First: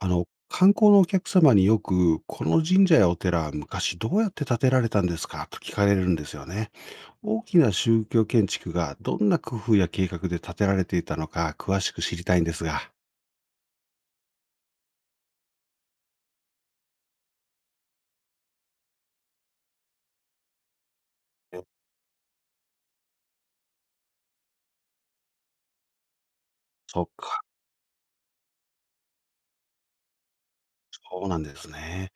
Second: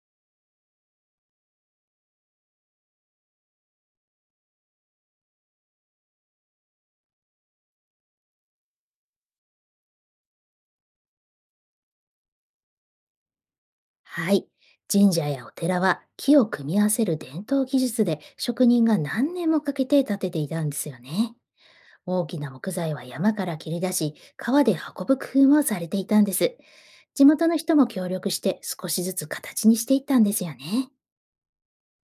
観光のお客様によく、この神社やお寺は昔どうやって建てられたんですかと聞かれるんですよね。大きな宗教建築がどんな工夫や計画で建てられていたのか詳しく知りたいんですが。はい。神社やお寺は木を組み合わせる伝統技術で、職人が何年もかけて建てていたんですよね。大きな木材は山から切り出し、川で運ぶ工夫もされていたんです。そっ地か。元の人も協力して、少しずつ形にしていったんですよね。そうなんですね。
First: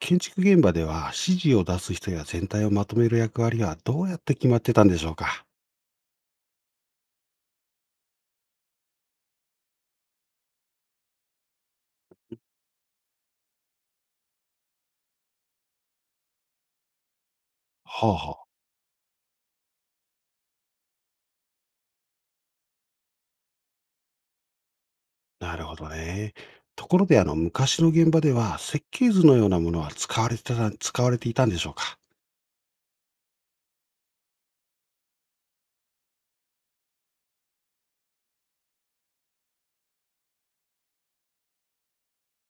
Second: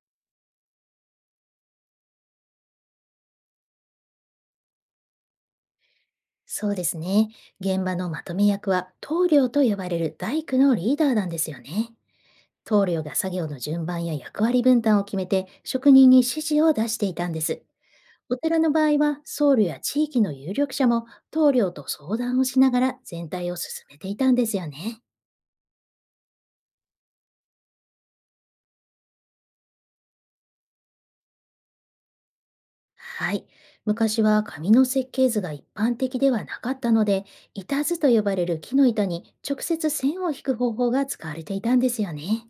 建築現場では指示を出す人や全体をまとめる役割はどうやって決まってたんでしょうか？そうですね。現場のまとめ役は、棟梁と呼ばれる大工のリーダーなんですよね。棟梁が作業の順番や役割分担を決めて、職人に指示を出していたんです。ほうほおう。寺の場合は、僧侶や地域の有力者も棟梁と相談をしながら、全体を進めていたんですよね。なるほどね。ところで昔の現場では設計図のようなものは使われてた、使われていたんでしょうか？はい。昔は紙の設計図が一般的ではなかったので、板図と呼ばれる木の板に直接線を引く方法が使われていたんですよね。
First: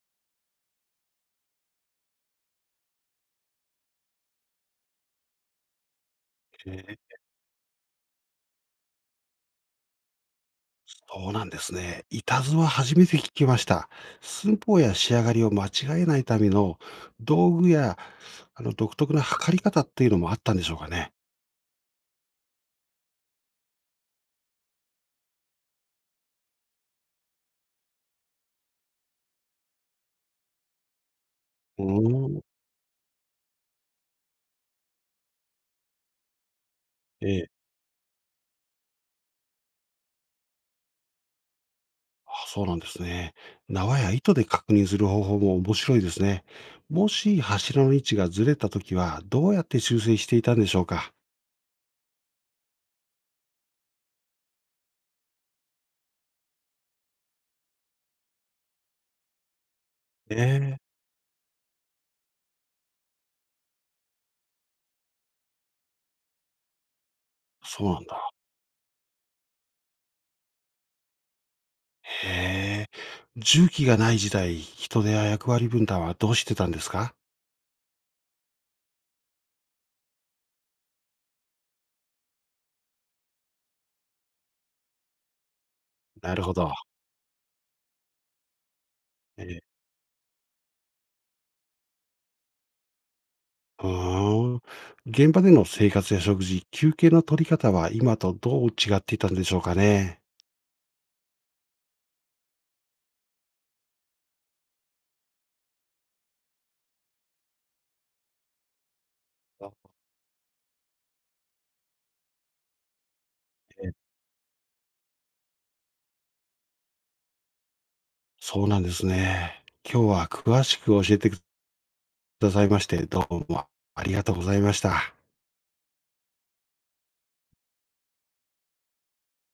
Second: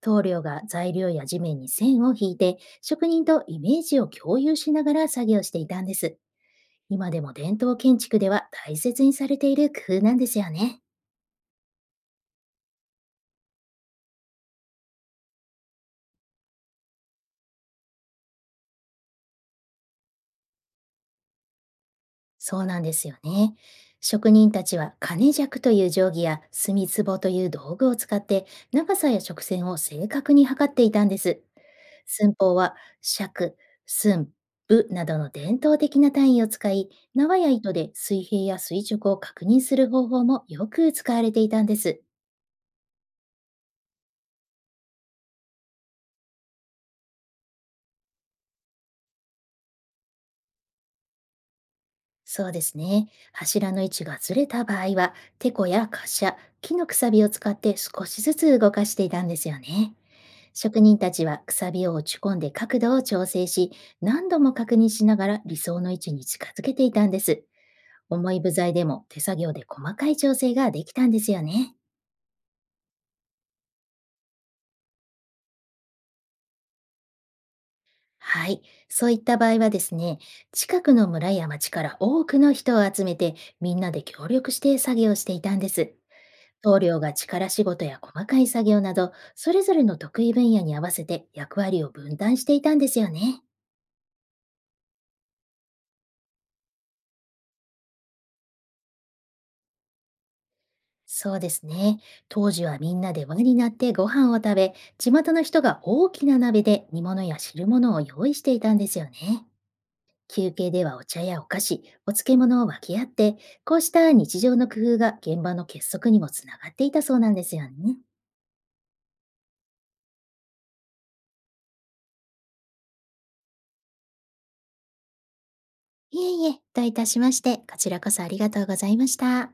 棟梁が材料や地面に線を引いて、職人とイメージを共有しながら作業していたんです。へえ。今でも伝統建築では大切にされている工夫なんですよね。そうなんですね。板図は初めて聞きました。寸法や仕上がりを間違えないための道具や、独特な測り方っていうのもあったんでしょうかね。そうなんですよね。職人たちは金尺という定規や墨壺という道具を使って、長さや直線を正確に測っていたんです。うー寸ん。法は尺、寸、部などの伝統的な単位を使い、え縄え。や糸で水平や垂直を確認する方法もよく使われていたんです。あ、そうなんですね。縄や糸で確認する方法も面白いですね。もし柱の位置がずれたときは、どうやって修正していたんでしょうか。そうですね。柱の位置がずれた場合は、テコや滑車、木のくさびを使って少しずつ動かしていたんですよね。ええ。職人たちはくさびを落ち込んで角度を調整し、何度も確認しながら理想の位置に近づけていたんです。そうなんだ。重い部材でも手作業で細かい調整ができたんですよね。へえ。重機がない時代、人手や役割分担はどうしてたんですか？はい。そういった場合はですね、近くの村や町から多くの人を集めて、みんなで協力して作業していたんです。なるほど。棟梁が力仕事や細かい作業など、そええ。れぞれの得意分野に合わせて役割を分担していたんですよね。はあ。現場での生活や食事、休憩の取り方は今とどう違っていたんでしょうかね。そうですね。当時はみんなで輪になってご飯を食べ、地元の人が大きな鍋で煮物や汁物を用意していたんですよね。あ、休憩ではお茶やお菓子、お漬物を分け合って、こうえ、した日常の工夫が現場の結束にもつながっていたそうなんですよね。そうなんですね。今日は詳しく教えてくださいまして、どうもありがとうございました。いえいえ、どういたしまして、こちらこそありがとうございました。